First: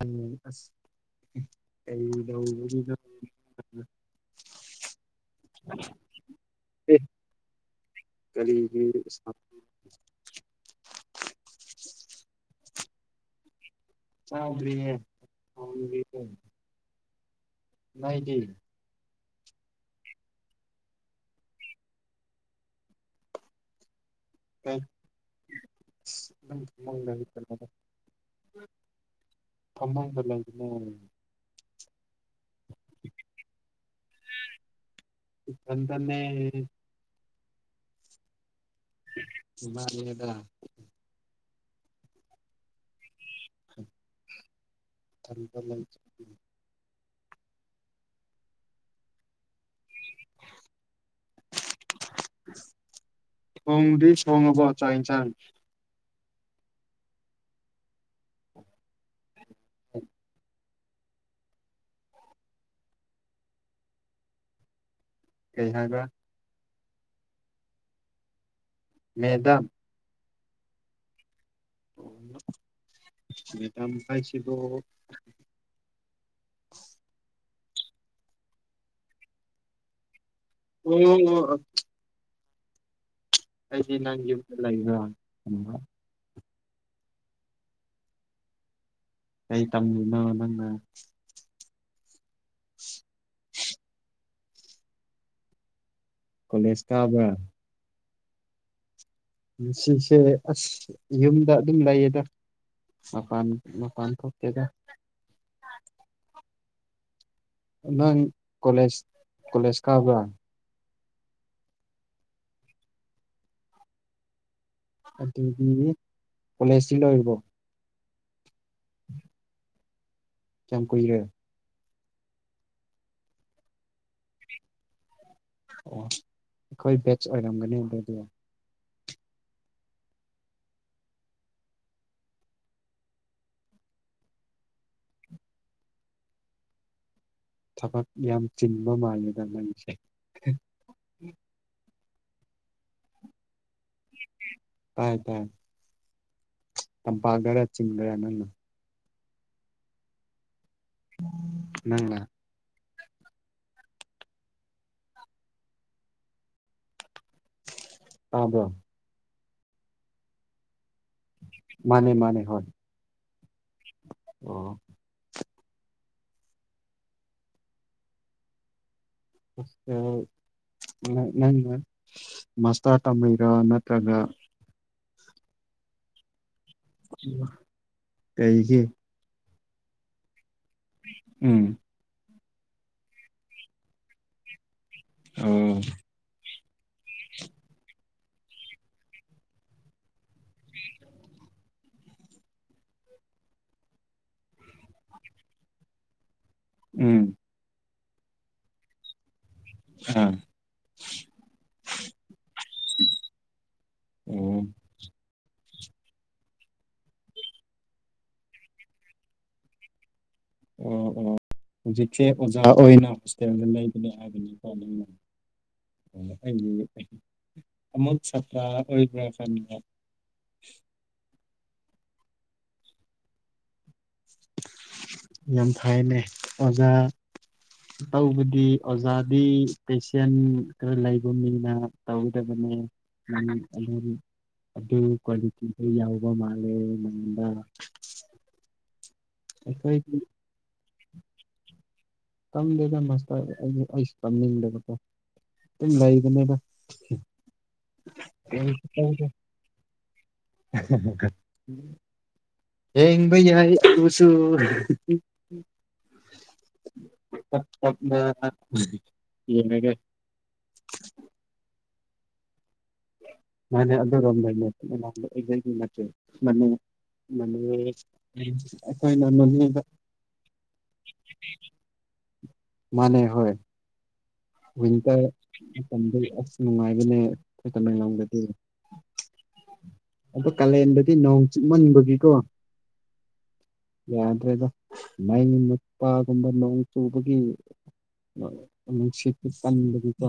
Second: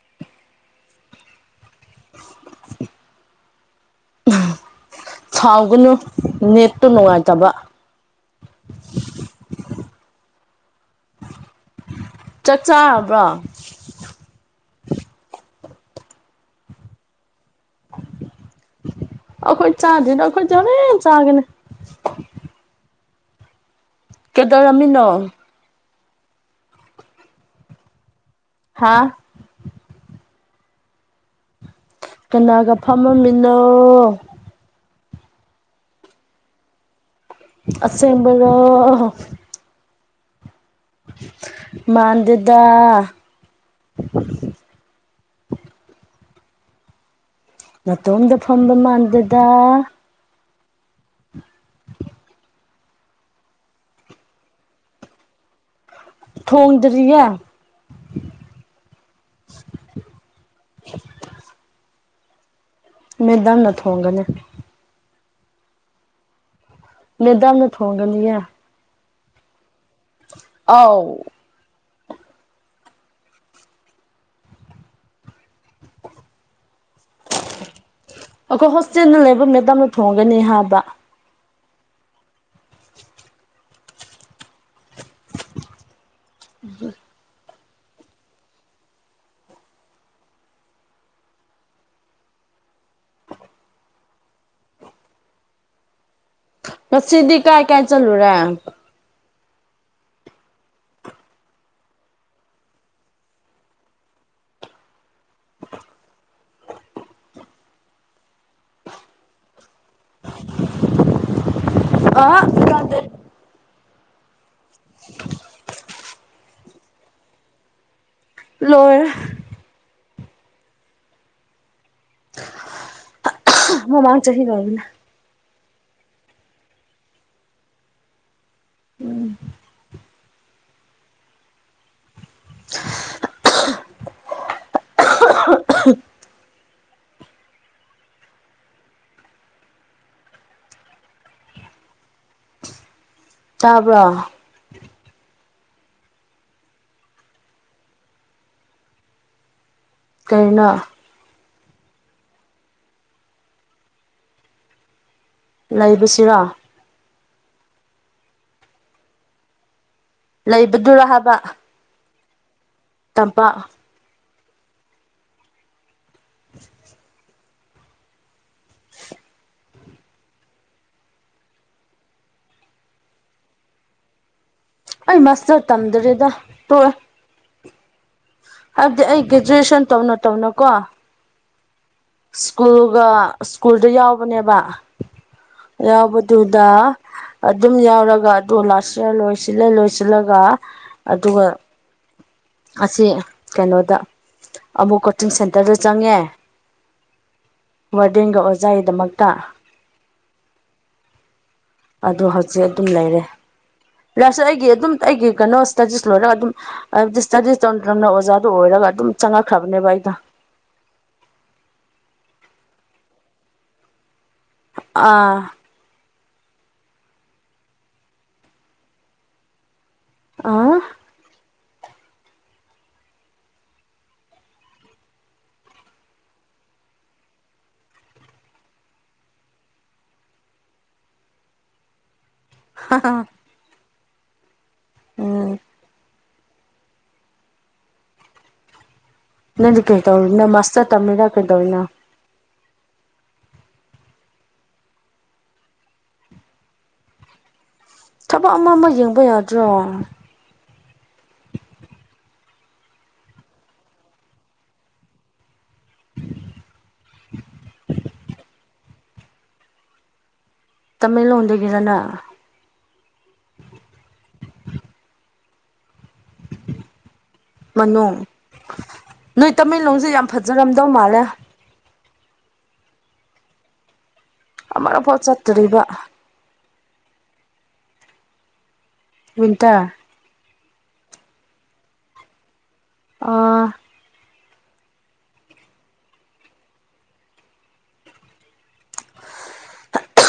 ꯎꯝ ꯑꯁ ꯀꯩꯗꯧꯅꯔꯤꯅꯣ ꯁꯥꯎꯒꯅꯨ ꯅꯦꯠꯇꯣ ꯑꯦ ꯅꯨꯡꯉꯥꯏꯇꯕ ꯀꯔꯤꯒꯤ ꯁꯥ ꯆꯥꯛ ꯆꯥꯔꯕ꯭ꯔꯣ ꯆꯗ꯭ꯔꯤꯌꯦ ꯅꯗꯤ ꯑꯩꯈꯣꯏ ꯆꯥꯗ꯭ꯔꯤꯅ ꯑꯩꯈꯣꯏꯗꯤ ꯍꯣꯔꯦꯟ ꯆꯥꯒꯅꯦ ꯀꯩꯗꯧꯔꯝꯃꯤꯅꯣ ꯎ [unintelligible] ꯍꯥꯥ ꯐꯃꯨꯡꯗ ꯂꯩꯕꯅꯦ ꯀꯅꯥꯒ ꯐꯝꯃꯃꯤꯅꯣ ꯏꯊꯟꯗꯟꯅꯦ ꯑꯁꯦꯡꯕꯩꯔꯣ ꯏ ꯃꯥꯅꯤꯗ ꯃꯥꯟꯗꯦꯗ ꯊꯟꯗ ꯂꯩ ꯅꯥꯇꯣꯝꯗ ꯐꯝꯕ ꯃꯥꯟꯗꯗ [inaudible] ꯁꯣꯡꯗꯤ ꯁꯕ ꯆꯁ ꯊꯣꯡꯗꯔꯤꯌꯦ ꯎ ꯃꯗ ꯅ ꯊꯣꯡꯒꯅꯦ ꯀꯩ ꯍꯥꯏꯒ ꯃꯦꯗꯥꯅ ꯊꯣꯡꯒꯅꯤ ꯍꯥꯏ ꯃꯦꯗꯥꯝ ꯑꯥꯎ ꯑꯣ ꯃꯦꯗꯥꯝ ꯄꯥꯏꯁꯤꯔꯣ ꯑꯩꯈꯣꯏ ꯍꯣꯁꯇꯦꯜꯅ ꯂꯩꯕ ꯃꯦꯗꯥꯝꯅ ꯊꯣꯡꯉꯒꯅꯤ ꯍꯥꯏꯕ ꯑꯣ ꯑꯣ ꯑꯣ ꯑꯩꯗꯤ ꯅꯪ ꯌꯨꯝꯗ ꯂꯩꯕ꯭ꯔꯥ ꯈꯟꯕ ꯎꯝ ꯀꯩ ꯇꯝꯂꯤꯅꯣ ꯅꯪꯅ [inaudible] ꯀꯣꯂꯦꯖ ꯀꯥꯕ꯭ꯔꯥ ꯁꯤꯗꯤ ꯀꯥꯏ ꯀꯥꯏ ꯆꯂꯨꯨꯔꯦ ꯁꯤꯁꯦ ꯑꯁ ꯌꯨꯝꯗ ꯑꯗꯨꯝ ꯂꯩꯌꯦꯗ ꯃꯄꯥꯟ ꯃꯄꯥꯟ ꯊꯣꯛꯇꯦꯗ ꯅꯪ ꯀꯣꯂꯦꯖ ꯀꯣꯂꯦꯖ ꯀꯥꯕ꯭ꯔꯥ ꯑ ꯑꯗꯨꯗꯤ ꯀꯣꯂꯦꯖꯁꯤ ꯂꯣꯏꯔꯤꯕꯣ ꯂꯣꯏ ꯆꯝ ꯀꯨꯏꯔꯦ ꯃꯃꯥꯡ ꯆ ꯆꯍꯤ ꯀꯕꯤꯅ ꯑꯣ ꯑꯩꯈꯣꯏ ꯕꯦꯆ ꯑꯣꯏꯔꯝꯒꯅꯤ ꯑꯗꯨ ꯊꯕꯛ ꯌꯥꯝ ꯆꯤꯟꯕ ꯃꯥꯜꯂꯦꯗ ꯃꯩꯁꯦ ꯆꯥꯕ꯭ꯔꯥ ꯇꯥꯏ ꯇꯥꯏ ꯄꯒꯔ ꯆꯒꯔꯅꯅ ꯀꯔꯅ ꯪ [inaudible] ꯂꯩꯕꯁꯤꯔꯣ ꯑꯥꯕꯣ ꯂꯩꯕꯗꯨꯔ ꯍꯥꯏꯕ ꯃꯥꯅꯦ ꯃꯥꯅꯦ ꯍꯣꯏ ꯇꯝꯄꯥꯛ ꯑꯣ [unintelligible] ꯍꯣꯁꯇꯦꯜ ꯅꯪ ꯅꯪꯪꯅ ꯃꯥꯁꯇꯥꯔ ꯇꯝꯔꯤꯔꯥ ꯅꯠꯇ꯭ꯔꯒ ꯑꯩ ꯃꯥꯁꯇꯔ ꯇꯝꯗꯔꯦꯗ ꯇꯣꯛꯑꯦ [inaudible] ꯀꯩꯒꯤ ꯍꯥꯏꯕꯗꯤ ꯑꯩ ꯒꯦꯖꯨꯋꯦꯁꯟ ꯇꯧꯅ -ꯇꯧꯅ ꯀꯣ ꯎꯝ ꯁ꯭ꯀꯨꯜꯒ ꯁ꯭ꯀꯨꯜꯗ ꯌꯥꯎꯕꯅꯦꯕ ꯑꯣ ꯌꯥꯎꯕꯗꯨ ꯗ ꯑꯗꯨꯝ ꯌꯥꯎꯔꯒ ꯑꯗꯨ ꯂꯥꯁ ꯌꯤꯑꯔ ꯂꯣꯏꯁꯤꯜꯂꯦ ꯂꯣꯏꯁꯤꯜꯂꯒ ꯑꯗꯨꯒ ꯑꯁꯤ ꯀꯩꯅꯣꯗ ꯑꯃꯨꯛ ꯀꯣꯆꯤꯡ ꯁꯦꯟꯇꯔꯗ ꯆꯪꯉꯦ ꯎꯝ ꯋꯥꯔꯗꯦꯟꯒ ꯑꯣꯖꯥꯏꯗꯃꯛꯇ ꯎꯝ [unintelligible] ꯑꯗꯣ ꯍꯧꯖꯤꯛ ꯑꯗꯨꯝ ꯂꯩꯔꯦ ꯂꯥꯁ ꯑꯣ ꯑꯩꯒꯤ ꯑꯗꯨꯝ ꯑꯩꯒꯤ ꯀꯩꯅꯣ ꯁ꯭ꯇꯗꯤꯁ ꯂꯣꯏꯔꯒ ꯑꯗꯨꯝ ꯍꯥꯏꯕꯗꯤ ꯁ꯭ꯇꯗꯤꯁ ꯇꯧꯅ ꯇꯝꯅ ꯑꯣꯖꯥꯗꯣ ꯑꯣꯏꯔꯒ ꯑꯗꯨꯝ ꯆꯪꯉꯛꯈ꯭ꯔꯕꯅꯦꯕ ꯑꯩꯗꯣ ꯑꯣ ꯑꯣ ꯍꯧꯖꯤꯛꯁꯦ ꯑꯣꯖꯥ ꯑꯣꯏꯅ ꯍꯣꯁꯇꯦꯜꯗ ꯂꯩꯕꯅꯦ ꯍꯥꯏꯕꯅꯤ ꯑꯥ ꯑꯣ ꯑꯩꯒꯤ [inaudible] ꯑꯃꯨꯠ ꯁꯥꯇ꯭ꯔ ꯑꯣꯏꯕ꯭ꯔꯥ ꯈꯟꯕ ꯑꯥ ꯌꯥꯝ ꯐꯥꯏꯅꯦ ꯑꯣꯖꯥ ꯇꯧꯕꯗꯤ ꯑꯣꯖꯥꯗꯤ ꯄꯦꯁꯦꯟ ꯈꯔ ꯂꯩꯕ ꯃꯤꯅ ꯇꯒꯗꯕꯅꯦ [unintelligible] [inaudible] ꯑꯗꯨ ꯎꯝ ꯀ꯭ꯋꯥꯂꯤꯇꯤꯗꯨ ꯌꯥꯎ ꯕ ꯃꯥꯜꯂꯦ ꯅꯥꯉꯣꯟꯗ ꯅꯪꯗꯤ ꯀꯩꯔꯤ ꯇꯧꯔꯤꯕꯅꯣ ꯃꯁꯇꯔ ꯇꯝꯔꯤꯔ ꯀꯩꯗꯧꯔꯤꯅꯣ ꯇꯝꯗꯦꯗ ꯃꯥꯁꯇꯔ ꯑꯩ - ꯑꯩꯁ ꯇꯝꯅꯤꯡꯗꯕꯀꯣ ꯗꯨꯝ ꯂꯩꯕꯅꯦꯗ [unintelligible] ꯊꯕꯛ ꯑꯃ ꯀꯩꯁꯨ ꯑꯃ ꯌꯦꯡꯕ ꯇꯧꯗꯦ ꯌꯥꯗ꯭ꯔꯣ [unintelligible] ꯌꯦꯡꯕ ꯌꯥꯏ ꯑꯗꯨꯁꯨ [unintelligible] [unintelligible] [inaudible] ꯌꯦꯡꯔꯒꯦ ꯇꯃꯦꯡꯂꯣꯡꯗꯒꯤꯔ ꯅꯪ ꯃꯥꯅꯦ ꯑꯗꯨꯔꯣꯝ ꯗꯩꯅꯦ [unintelligible] [inaudible] ꯅꯠꯇꯦ ꯃꯅꯨꯡ ꯃꯅꯦ [unintelligible] ꯃꯅꯨꯡ ꯑꯩꯈꯣꯏꯅ ꯅꯣꯏ ꯃꯅꯨꯡꯗ [inaudible] ꯇꯃꯦꯡꯂꯣꯡꯁꯦ ꯌꯥꯝ ꯐꯖꯔꯝꯗꯧ ꯃꯥꯜꯂꯦ ꯃꯥꯟꯅꯦ ꯍꯣꯏ ꯑꯃꯔꯛꯐꯥꯎ ꯋꯤꯟꯇꯔ ꯆꯠꯇ꯭ꯔꯤꯕ ꯃꯇꯝꯗꯤ ꯑꯁ ꯅꯨꯡꯉꯥꯏꯕꯅꯦ ꯑꯈꯣꯏ ꯇꯃꯦꯡꯂꯣꯡꯗꯗꯤ ꯋꯤꯟꯇꯔ ꯑꯗꯣ ꯀꯥꯂꯦꯟꯗꯗꯤ ꯅꯣꯡ ꯆꯨꯃꯟꯕꯒꯤꯀꯣ ꯑꯥ ꯌꯥ ꯐ꯭ꯔꯦꯗ ꯃꯩ ꯃꯨꯠꯄꯒꯨꯝꯕ ꯅꯣꯡ ꯆꯨꯕꯒꯤ ꯃ -ꯅꯨꯡꯁꯤꯠ ꯄꯨꯛꯀꯟꯕꯒꯤꯀꯣ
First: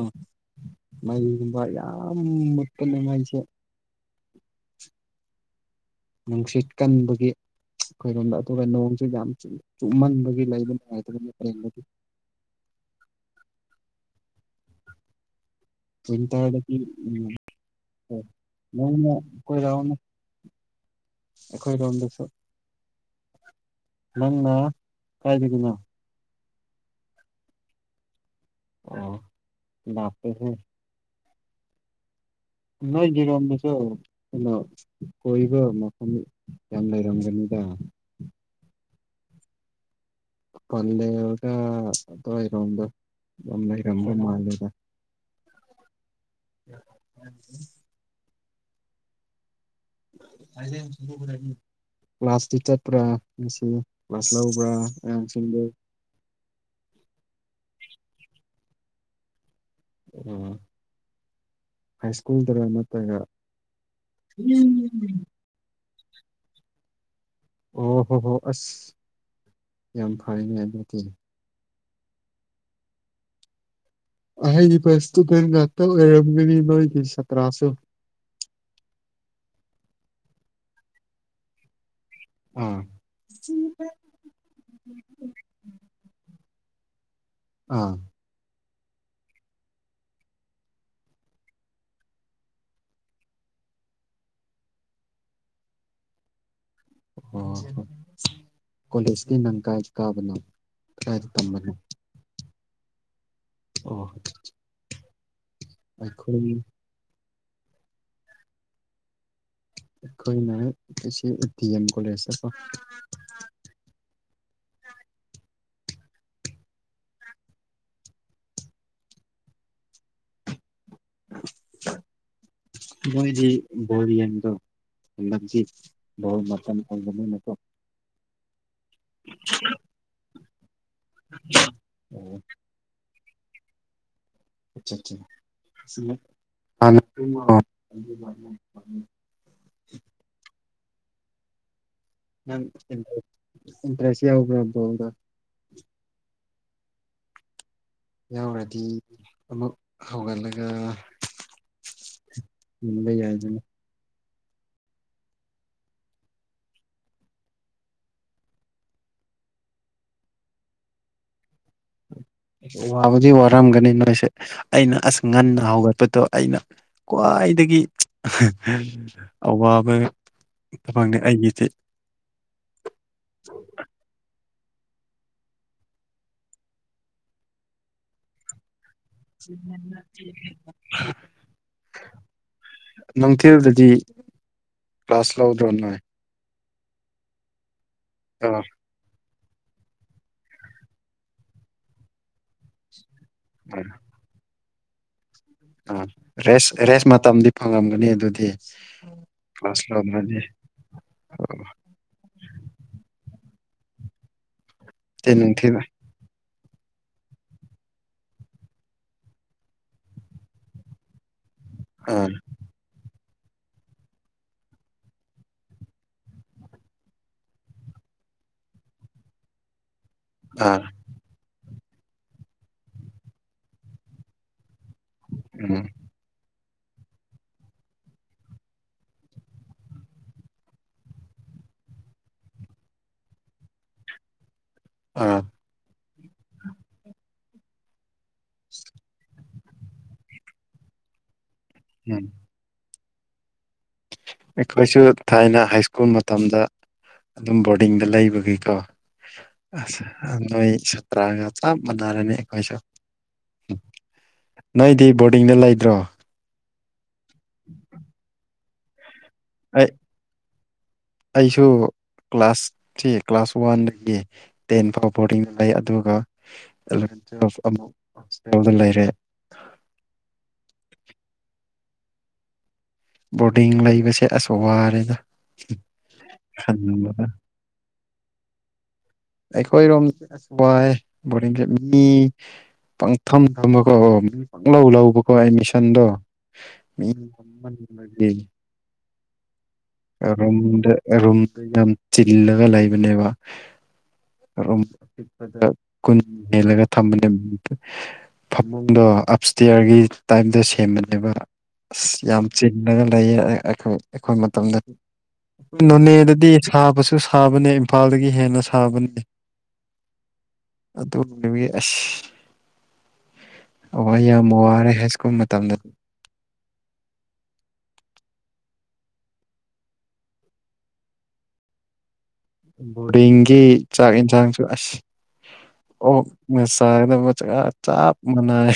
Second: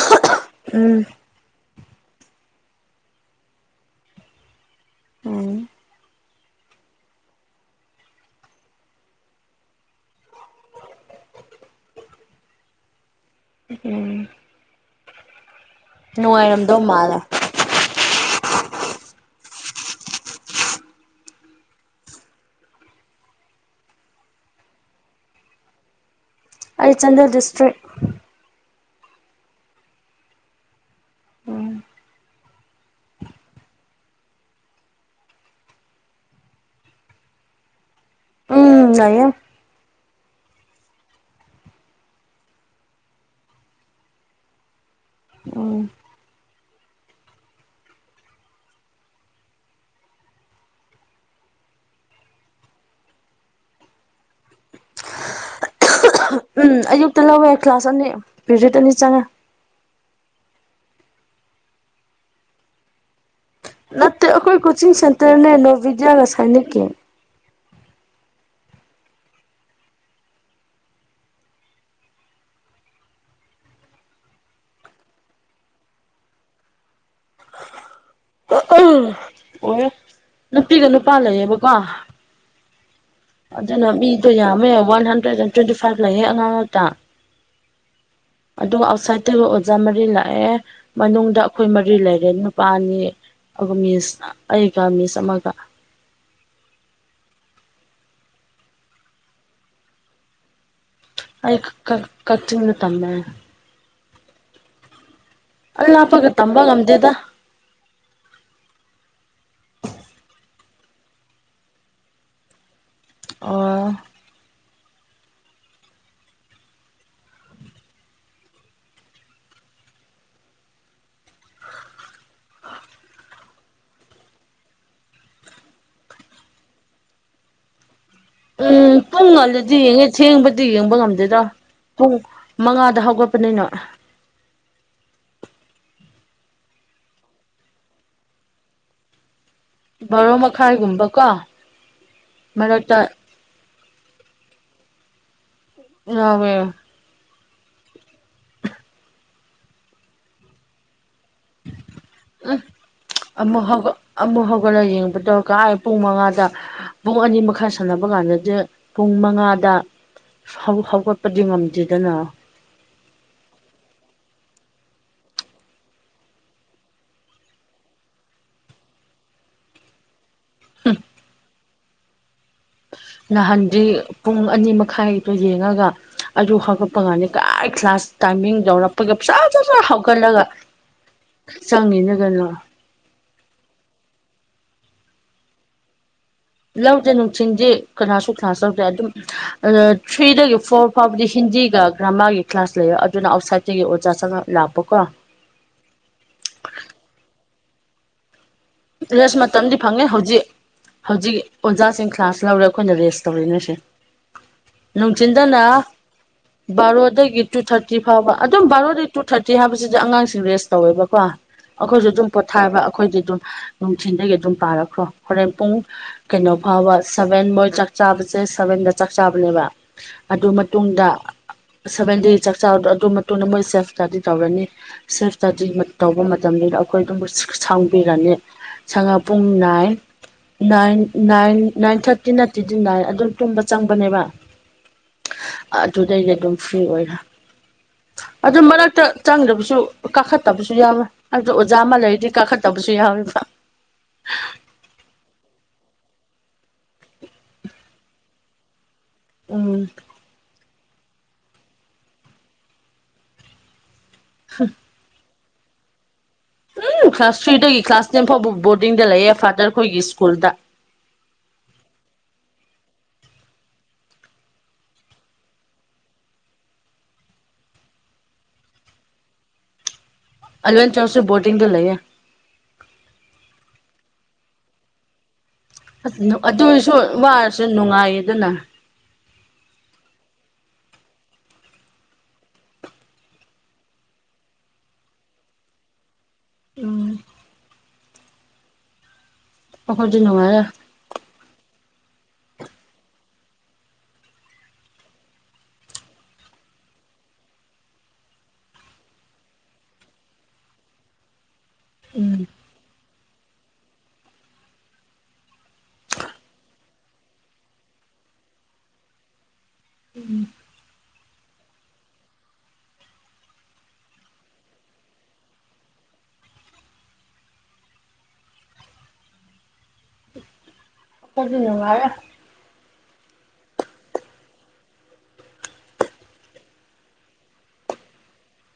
ꯎꯝ ꯃꯩꯒꯨꯝꯕ ꯌꯥꯝ ꯃꯨꯠꯄ ꯅꯨꯡꯉꯥꯏꯖꯦ ꯍꯥꯎ ꯅꯨꯡꯁꯤꯠ ꯀꯟꯕꯒꯤ [unintelligible] ꯑꯈꯣꯏꯔꯣꯝꯗ ꯑꯗꯨꯒ ꯅꯣꯡꯁꯨ ꯌꯥꯝ ꯆꯨ ꯆꯨꯝꯃꯟꯕꯒꯤ ꯂꯩꯕ ꯅꯨꯡꯉꯥꯏꯇꯕ [inaudible] ꯗꯒꯤ ꯎꯝꯍꯝ ꯅꯨꯡꯉꯥꯏꯔꯝꯗꯧ ꯃꯥꯜꯂꯦ ꯍꯣꯏ ꯅꯣꯡꯃ ꯀꯣꯏꯔꯛꯑꯣꯅꯦ ꯑꯈꯣꯏ ꯔꯣꯝꯗꯁꯨ ꯅꯪꯅ ꯀꯥꯏꯗꯒꯤꯅꯣ ꯑꯩ ꯆꯥꯟꯗꯦꯜ ꯗꯤꯁꯇ꯭ꯔꯤꯛ [unintelligible] ꯎꯝ ꯅꯣꯏꯒꯤ ꯏꯔꯣꯝꯕꯗꯣ [unintelligible] ꯌꯥꯝ ꯂꯩꯔꯝꯒꯅꯤꯗ ꯎꯝ ꯌꯥꯏꯌꯦ ꯄꯜꯂꯦꯒ ꯅꯣꯢ ꯔꯣꯝꯗ ꯂꯩꯔꯝꯕ ꯃꯥꯜꯂꯦꯗ ꯎꯝ [inaudible] [unintelligible] ꯀ꯭ꯂꯥꯁꯇꯤ ꯆꯠꯄ꯭ꯔꯥ ꯉꯁꯤ ꯀ꯭ꯂꯥꯁ ꯂꯧꯕ꯭ꯔꯥ ꯑꯉꯥꯡꯁꯤꯡꯗꯨ ꯎꯝ ꯑꯌꯨꯛꯇ ꯂꯧꯋꯦ ꯀ꯭ꯂꯥꯁ ꯑꯅꯤ ꯄꯤꯔꯤꯠ ꯑꯅꯤ ꯆꯪꯉꯦ ꯍꯥꯏ ꯁ꯭ꯀꯨꯜꯗꯔ ꯅꯠꯇ꯭ꯔꯒ ꯅꯠꯇꯦ ꯑꯩꯈꯣꯏ ꯀꯣꯆꯤꯡ ꯁꯦꯟꯇꯔꯅꯦ ꯅꯣ ꯕꯤꯗ꯭ꯌꯥꯒ ꯁꯥꯏꯅꯤꯛꯀꯤ ꯑꯣ ꯍꯣ ꯍꯣꯏ ꯑꯁ ꯌꯥꯝ ꯐꯔꯦꯅꯦ ꯑꯗꯨꯗꯤ ꯑꯍꯩꯒꯤ ꯕꯦꯁ ꯏꯁꯇꯨꯗꯦꯟ ꯉꯥꯛꯇ ꯑꯣꯏꯔꯝꯒꯅꯤ ꯅꯣꯏꯒꯤ ꯁꯥꯇ꯭ꯔꯁꯨ ꯑꯣ ꯅꯨꯄꯤꯒ ꯅꯨꯄꯥ ꯂꯩꯌꯦꯕꯀꯣ ꯎꯝ ꯑꯗꯨꯅ ꯃꯤꯗꯣ ꯌꯥꯝꯃꯦ one hundred and twenty five ꯂꯩꯌꯦ ꯑꯉꯥꯡ ꯉꯇ ꯑꯥ ꯑꯗꯨꯒ ꯑꯥꯎꯠꯁꯥꯏꯗꯠꯇꯒ ꯑꯣꯖꯥ ꯃꯔꯤ ꯂꯥꯛꯑꯦ ꯃꯅꯨꯡꯗ ꯑꯩꯈꯣꯏ ꯃꯔꯤ ꯂꯩꯔꯦ ꯅꯨꯄꯥꯅꯤ ꯑꯗꯨꯒ ꯃꯤꯁ ꯑꯩꯒ ꯃꯤꯁ ꯑꯃꯒ ꯑꯣ ꯍꯣꯏ ꯀꯣꯂꯦꯖꯀꯤ ꯅꯪ ꯀꯥꯏ ꯀꯥꯕꯅꯣ ꯀꯗꯥꯏꯗ ꯑꯩ ꯇꯝꯕꯅꯣ ꯀ ꯀꯆꯤꯡꯗ ꯇꯝꯃꯦ ꯑꯣ ꯑꯜ ꯂꯄꯒ ꯑꯩꯈꯣꯏ ꯇꯝꯕꯒ ꯉꯝꯗꯦꯗ ꯈꯣꯏꯅꯦ [unintelligible] ꯗꯦ ꯑꯦꯝ ꯀꯣꯂꯦꯖꯇꯀꯣ ꯑꯣ ꯃꯣꯏꯗꯤ ꯕꯣꯔꯤꯌꯟꯗꯣ [unintelligible] ꯃꯇꯝ ꯐꯪꯗꯕꯅꯤꯅꯀꯣ ꯎꯝ ꯄꯨꯡꯉꯜꯗꯗꯤ ꯌꯦꯡꯉꯦ ꯊꯦꯡꯕ ꯑꯗꯨꯗꯤ ꯌꯦꯡꯕ ꯉꯝꯗꯦꯗꯣ ꯄꯨꯡ ꯑꯣ ꯃꯉꯥꯗ ꯍꯧꯒꯠꯄꯅꯤꯅꯣ ꯑꯆꯥ ꯑꯆꯥ ꯕꯔꯣ ꯃꯈꯥꯏꯒꯨꯝꯕ ꯀꯣ ꯅ ꯏꯟ ꯃꯔꯛꯇ ꯏꯟꯇ꯭ꯔꯦꯁ ꯌꯥꯎꯕꯔ ꯔꯣꯜꯗ ꯌꯥꯎꯌꯦ ꯌꯥꯎꯔꯗꯤ ꯑꯃꯨꯛ ꯍꯧꯒꯠꯂꯒ ꯎꯝ ꯌꯦꯡꯕ ꯌꯥꯏꯗꯅ ꯑꯃꯨꯛ ꯍꯧꯒ ꯑꯃꯨꯛ ꯍꯧꯒꯠꯂ ꯌꯦꯡꯕ ꯇꯧꯔꯀ ꯑꯩ ꯄꯨꯡ ꯃꯉꯥꯗ ꯄꯨꯡ ꯑꯅꯤ ꯃꯈꯥꯏ ꯁꯥꯟꯅꯕ ꯀꯥꯟꯗꯗꯤ ꯄꯨꯡ ꯃꯉꯥꯗ ꯍ ꯍꯧꯒꯠꯄꯗꯤ ꯉꯝꯗꯦꯗꯅ ꯑ ꯋꯥꯕꯨꯗꯤ ꯋꯥꯔꯝꯒꯅꯤ ꯅꯣꯏꯁꯦ ꯑꯩꯅ ꯑꯁ ꯉꯟꯅ ꯍꯧꯒꯠꯄꯗꯣ ꯑꯩꯅ ꯈ꯭ꯋꯥꯏꯗꯒꯤ ꯑꯋꯥꯕ ꯊꯕꯛꯅꯤ ꯑꯩꯒꯤꯗꯤ ꯅꯍꯥꯟꯗ ꯄꯨꯡ ꯑꯅꯤ ꯃꯈꯥꯏꯗꯣ ꯌꯦꯡꯉꯒ ꯑꯗꯨ ꯍꯥꯀꯠꯄ ꯀꯥꯟꯅꯤ ꯀꯗꯥꯥꯏ ꯀ꯭ꯂꯥꯁ ꯇꯥꯏꯃꯤꯡ ꯇꯧꯔ ꯄꯒ [unintelligible] ꯍꯥꯎꯀꯠꯂꯒ ꯆꯪꯉꯤꯅ ꯀꯩꯅꯣ ꯅꯨꯡꯊꯤꯜꯗꯗꯤ ꯀ꯭ꯂꯥꯁ ꯂꯧꯗ꯭ꯔꯣ ꯅꯣꯏ ꯂꯧꯗ꯭ꯔꯦ ꯅꯨꯡꯊꯤꯟꯗꯤ ꯀꯅꯥꯁꯨ ꯀꯅꯥ ꯑꯥ ꯂꯧꯗ꯭ꯔꯦ ꯑꯗꯨꯝ ꯊ꯭ꯔꯤꯗꯒꯤ ꯐꯣꯔ ꯐꯥꯎꯕꯗꯤ ꯍꯤꯟꯗꯤꯒ ꯒ꯭ꯔꯥꯃꯥꯒꯤ ꯀ꯭ꯂꯥꯁ ꯂꯩ ꯑꯗꯨꯨꯅ ꯑꯥꯎꯁꯥꯏꯗꯇ ꯑꯥ ꯑꯣꯖꯥ ꯁ ꯂꯥꯛꯄ ꯀꯣ ꯑ ꯔꯦꯁ ꯔꯦꯁ ꯃꯇꯝꯗꯤ ꯐꯪꯉꯝꯒꯅꯤ ꯑꯗꯨꯗꯤ ꯔꯦꯁ ꯃꯇꯝꯗꯤ ꯀ꯭ꯂꯥꯁ ꯐꯪꯉꯦ ꯂꯧꯗ꯭ꯔꯗꯤ ꯍꯧꯖꯤꯛ ꯍꯧꯖꯤꯛ ꯑꯣꯖꯥꯁꯤꯡ ꯀ꯭ꯂꯥꯁ ꯂꯧꯔꯦ ꯑꯩꯈꯣꯏꯅ ꯔꯦꯁ ꯇꯧꯔꯛ ꯅꯣꯏꯁꯦ ꯇꯤ ꯅꯨꯡꯊꯤꯟꯗꯅ ꯅꯨꯡꯊꯤꯜ [unintelligible] ꯕꯥꯔꯣꯗꯒꯤ ꯇꯨ ꯊꯥꯔꯇꯤ ꯐꯥꯎꯕ ꯑꯗꯨꯝ ꯕꯥꯔꯣꯗꯒꯤ ꯇꯨ ꯊꯥꯔꯇꯤ ꯍꯥꯏꯕꯁꯤꯗꯤ ꯑꯉꯥꯡꯁꯤꯡ ꯔꯦꯁ ꯇꯧꯋꯦꯕꯀꯣ ꯑꯩꯈꯣꯏꯁꯨ ꯑꯗꯨꯝ ꯑꯥ ꯄꯣꯊꯥꯕ ꯑꯩꯈꯣꯏꯗꯤ ꯑꯗꯨꯝ ꯅꯨꯡꯊꯤꯟꯜꯗꯒꯤ ꯑꯗꯨꯝ ꯄꯥꯔꯛꯈ꯭ꯔꯣ ꯍꯣꯔꯦꯟ ꯄꯨꯡ ꯀꯩꯅꯣ ꯐꯥꯎꯕ ꯁꯚꯦꯟ ꯃꯣꯏ ꯆꯥꯛ ꯆꯥꯕꯁꯦ ꯁꯚꯦꯟꯗ ꯆꯥꯛ ꯆꯥꯕꯅꯦꯕ ꯑꯗꯨ ꯑꯥ ꯃꯇꯨꯡꯗ ꯁꯚꯦꯟ ꯗꯦ ꯆꯥꯛꯆꯥꯔꯗꯣ ꯑꯗꯨ ꯃꯇꯨꯡꯗ ꯃꯣꯏ ꯁꯦꯐꯇꯗꯤ ꯇꯧꯔꯅꯤ ꯁꯦꯜꯐ ꯏꯁꯇꯗꯤ ꯎꯝ ꯇꯧꯕ ꯃꯇꯝꯗ ꯑꯩꯈꯣꯏ ꯑꯗꯨꯝꯕꯨ ꯁꯥꯡꯕꯤꯔꯅꯤ ꯁꯉ ꯄꯨꯡ ꯅꯥꯏ ꯅꯥꯏꯟ ꯅꯥꯏꯟ ꯅꯥꯏꯟ ꯊꯥꯔꯇꯤ ꯅꯠꯇꯦꯗꯤ ꯅꯥꯏꯟ ꯑꯗꯨꯝ ꯇꯨꯝꯕ ꯆꯪꯕꯅꯦꯕ ꯎ ꯑꯗꯨꯗꯩꯗꯤ ꯑꯗꯨꯝ ꯐ꯭ꯔꯤ ꯑꯣꯏꯔꯦ ꯑꯗꯨ ꯃꯔꯛꯇ ꯆꯪꯗꯕꯁꯨ ꯀꯥꯈꯠꯇꯕꯁꯨ ꯌꯥꯎꯋꯦ ꯑꯗꯨꯗ ꯑꯣꯖꯥ ꯑꯃ ꯎꯝ ꯂꯩꯔꯗꯤ ꯀꯥꯈꯠꯇꯕꯁꯨ ꯌꯥꯎꯋꯦꯕ ꯑꯩꯈꯣꯏꯁꯨ ꯊꯥꯏꯅ ꯍꯥꯏ ꯁ꯭ꯀꯨꯜ ꯃꯇꯝꯗ ꯑꯗꯨꯝ ꯕꯣꯔꯗꯤꯡꯗ ꯂꯩꯕꯒꯤꯀꯣ ꯎꯝ ꯅꯣꯏ ꯁꯇꯒꯁ ꯃꯔꯅꯤ ꯑꯩꯣꯏꯁ ꯍꯝ ꯅꯪꯗꯤ ꯕꯣꯔꯗꯤꯡꯗ ꯂꯩꯗ꯭ꯔꯣ ꯎꯝ ꯀ꯭ꯂꯥꯁ ꯊ꯭ꯔꯤꯗꯒꯤ ꯀ꯭ꯂꯥꯁ ꯇꯦꯟ ꯐꯥꯎꯕ ꯕꯣꯔꯗꯤꯡꯗ ꯂꯩꯑꯦ ꯑꯩ ꯐꯥꯗꯔꯈꯣꯏꯒꯤ ꯁ꯭ꯀꯨꯜꯗ ꯑꯩꯁꯨ ꯀ꯭ꯂꯥꯁꯁꯤ ꯀ꯭ꯂꯥꯁ ꯋꯥꯟꯗꯒꯤ ꯇꯦꯟ ꯐꯥꯎꯕ ꯕꯣꯔꯗꯤꯡꯗ ꯂꯩ ꯑꯗꯨꯒꯂꯚꯦꯟ ꯇꯨꯋ ꯑꯃꯨꯛ ꯂꯩꯔꯦ ꯑꯂꯦꯟ ꯆꯥꯎꯁꯦ ꯣꯇꯤꯡ ꯇ ꯂꯩꯦ ꯕꯣꯔꯗꯤꯡ ꯂꯩꯕꯁꯦ ꯑꯁꯨ ꯋꯥꯔꯦꯗ ꯑꯗꯨꯁꯨ ꯈꯟꯕꯗ ꯋꯥꯔꯁꯨ ꯅꯨꯡꯉꯥꯏ ꯑꯗꯨꯅ ꯑꯩꯈꯣꯏꯔꯣꯝꯁꯦ ꯑꯁ ꯋꯥꯏ ꯕꯣꯗꯤꯡꯁꯦ ꯃꯤ ꯄꯪꯊꯝ ꯊꯝꯕꯀꯣ ꯑꯣ ꯄꯪ ꯂꯧꯧ ꯂꯧꯕꯀꯣ ꯑꯦꯠꯃꯤꯁꯟꯗꯣ ꯎꯝ ꯑꯩꯈꯣꯏꯗꯤ ꯃꯤꯔ ꯅꯨꯡꯉꯥꯏꯔꯦ ꯔꯨꯝꯗꯩꯅꯝ ꯆꯤꯜꯂꯒ ꯂꯩꯕꯅꯦꯕ ꯤꯄꯗ ꯀꯨꯟ ꯍꯦꯜꯂꯒ ꯊꯝꯕꯅꯦ ꯐꯃꯨꯡꯗꯣ ꯑꯞ ꯏꯁꯇꯤꯌꯥꯔꯒꯤ ꯇꯥꯏꯞꯇ ꯁꯦꯝꯃꯅꯦꯕ ꯑ ꯎꯝ ꯌꯥꯝ ꯆꯤꯉꯒ ꯂꯩꯌꯦ ꯑꯩꯈꯣꯏ ꯃꯇꯝꯗꯗꯤ ꯅꯣꯅꯦꯗꯗꯤ ꯁꯥꯕꯁꯨ ꯁꯥꯕꯅꯦ ꯏꯝꯐꯥꯜꯗꯒꯤ ꯍꯦꯟꯅ ꯁꯥꯕꯅꯤ ꯑꯗꯨ ꯅꯨ ꯑꯁ ꯑꯣ ꯑꯩ ꯌꯥꯝ ꯋꯥꯔꯦ ꯍꯥꯏ ꯁ꯭ꯀꯨꯜ ꯃꯇꯝꯗꯗꯤ ꯀꯅꯉ ꯕꯣꯔꯗꯤꯡꯒꯤ ꯆꯥꯛ ꯌꯦꯟꯁꯥꯡꯁꯨ ꯑꯁ ꯑꯣ ꯃꯁ ꯃ ꯆꯥꯞ ꯃꯅꯥꯏ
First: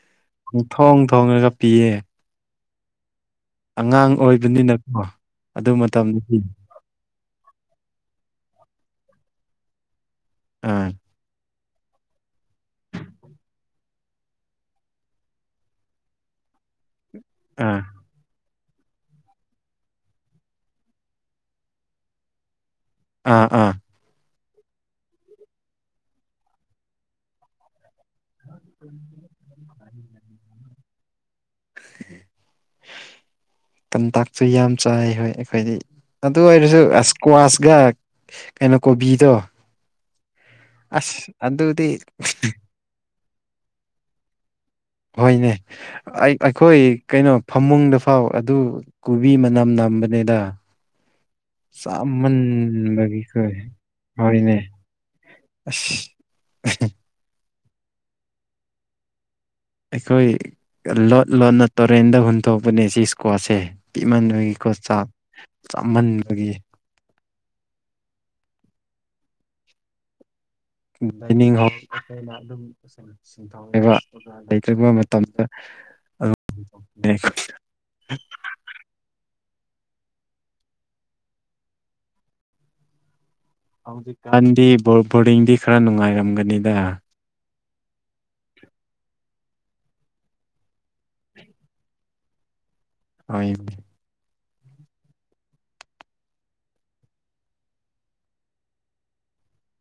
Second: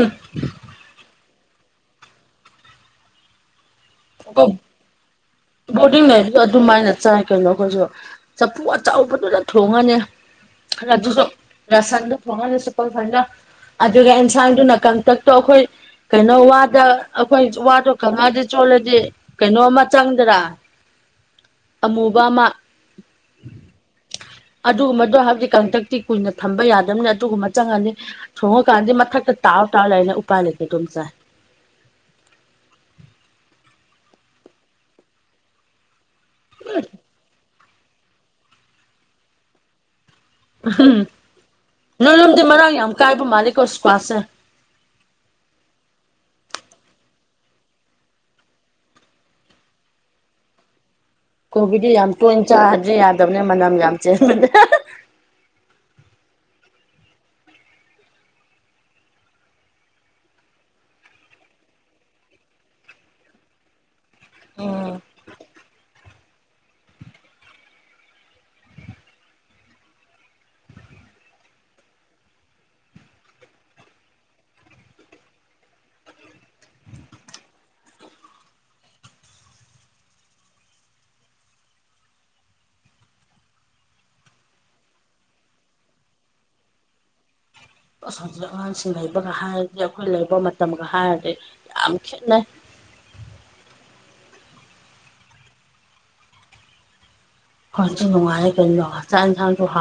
ꯎꯝ ꯊꯣꯡ ꯊꯣꯡꯉꯒ ꯄꯤꯌꯦ ꯑꯉꯥꯡ ꯑꯩꯣꯏ ꯑꯣꯏꯕꯅꯤꯅꯀꯣ ꯑꯗꯨ ꯕꯣꯔꯗꯤꯡ ꯃꯇꯝꯗꯗꯤ ꯂꯩꯔꯁꯨ ꯑꯗꯨꯃꯥꯏꯅ ꯆꯥꯏ ꯀꯩꯅꯣ ꯑꯩꯈꯣꯏꯁꯨ ꯆꯐꯨ ꯑꯆꯕꯗꯨꯗ ꯊꯣꯡꯉꯅꯤ ꯑꯥ ꯑꯗꯨꯁꯨ ꯂꯁꯟꯗ ꯊꯣ ꯁꯄꯜ ꯐꯟꯖꯥ ꯑꯗꯨꯒ ꯑꯦꯟꯁꯥꯡꯗꯨꯅ ꯀꯥꯡꯇꯛꯇꯣ ꯑꯩꯈꯣꯏ ꯀꯩꯅꯣ ꯋꯥꯗ ꯑꯩꯈꯣꯏ ꯑꯥ ꯋꯥꯗꯣꯗꯤꯦ ꯆꯣꯂ ꯀꯩꯅꯣ ꯑꯃ ꯆꯪꯗꯔꯥ ꯑꯃꯨꯕ ꯑꯃ ꯑꯥ ꯑꯥ ꯑꯗꯨꯒꯨꯝꯕꯗꯣ ꯍꯥꯏꯕꯗꯤ ꯀꯥꯡꯇꯛꯇꯤ ꯀꯨꯏꯅ ꯊꯝꯕ ꯌꯥꯗꯕꯅꯤ ꯑꯗꯨꯒꯨꯝꯕ ꯆꯪꯉꯅꯤ ꯊꯣꯡ ꯀꯥꯟꯦ ꯃꯊꯛ ꯇꯥꯎ ꯇꯥꯎ ꯂꯩꯅ ꯎꯄꯥꯥꯏ ꯂꯩꯇꯦ ꯇꯨꯝꯆꯥ ꯇꯟꯇꯥꯛꯁꯨ ꯌꯥꯝ ꯆꯥꯏ ꯍꯣꯏ ꯑꯩꯈꯣꯏꯗꯤ ꯑꯗꯨ ꯑꯣꯏꯔꯁꯨ ꯑꯁꯀ꯭ꯋꯥꯁꯒ ꯀꯩꯅꯣ ꯀꯣꯕꯤꯗꯣ ꯑꯁ ꯑꯗ ꯎꯗꯤ ꯀꯥꯏ ꯃꯥꯔꯤ ꯀꯁꯨꯄꯥꯁꯦ ꯍꯣꯏꯅꯦ ꯑꯩꯈꯣꯏ ꯀꯩꯅꯣ ꯐꯃꯨꯡꯗ ꯐꯥꯎ ꯑꯗꯨ ꯀꯣꯕꯤ ꯃꯅꯝ ꯅꯝꯕꯅꯦꯗ ꯀꯣꯕꯤꯗꯤ ꯌꯥꯝ ꯇꯣꯏꯅ ꯆꯥꯗ꯭ꯔꯤ ꯌꯥꯗꯕꯅꯦ ꯆꯃꯟꯕꯒꯤꯈꯣꯏ ꯃꯅꯝ ꯌꯥꯝ ꯆꯦꯟꯕꯅꯦ ꯍꯣꯏꯅꯦ ꯑ ꯑꯩꯈꯣꯏ ꯂꯣꯠ ꯂꯣꯠꯅ ꯇꯨꯔꯦꯟꯗ ꯍꯨꯟꯊꯣꯛꯄꯅꯦ ꯁꯤ ꯏꯁꯀ꯭ꯋꯥꯁꯁꯦ ꯄꯤꯃꯟꯕꯒꯤꯀꯣꯠ ꯎꯝ ꯆꯥꯛ ꯆꯥꯝꯃꯟꯕꯒꯤ ꯗꯥꯥꯏꯅꯤꯡ ꯍꯣꯜ ꯑꯗꯨꯝ ꯊ ꯂꯩꯕ ꯂꯩꯇ꯭ꯕ ꯃꯇꯝꯗ ꯍꯧꯖꯤꯛꯀꯥꯟꯗꯤ ꯕꯣꯔꯗꯤꯡꯗꯤ ꯈꯔ ꯅꯨꯡꯉꯥꯏꯔꯝꯒꯅꯤꯗ ꯍꯧꯖꯤꯛ ꯑꯉꯥꯡꯁꯤꯡ ꯂꯩꯕꯒ ꯍꯥꯏꯔꯗꯤ ꯑꯩꯈꯣꯏ ꯂꯩꯕ ꯃꯇꯝꯒ ꯍꯥꯏꯔꯗꯤ ꯌꯥꯝ ꯈꯦꯠꯅꯩ ꯍ ꯈꯣꯟꯣꯏꯁꯨ ꯅꯨꯡꯉꯥꯏꯦ ꯀꯩꯅꯣ ꯆꯥꯛ ꯏꯟꯁꯥꯡꯁꯨ ꯍꯥ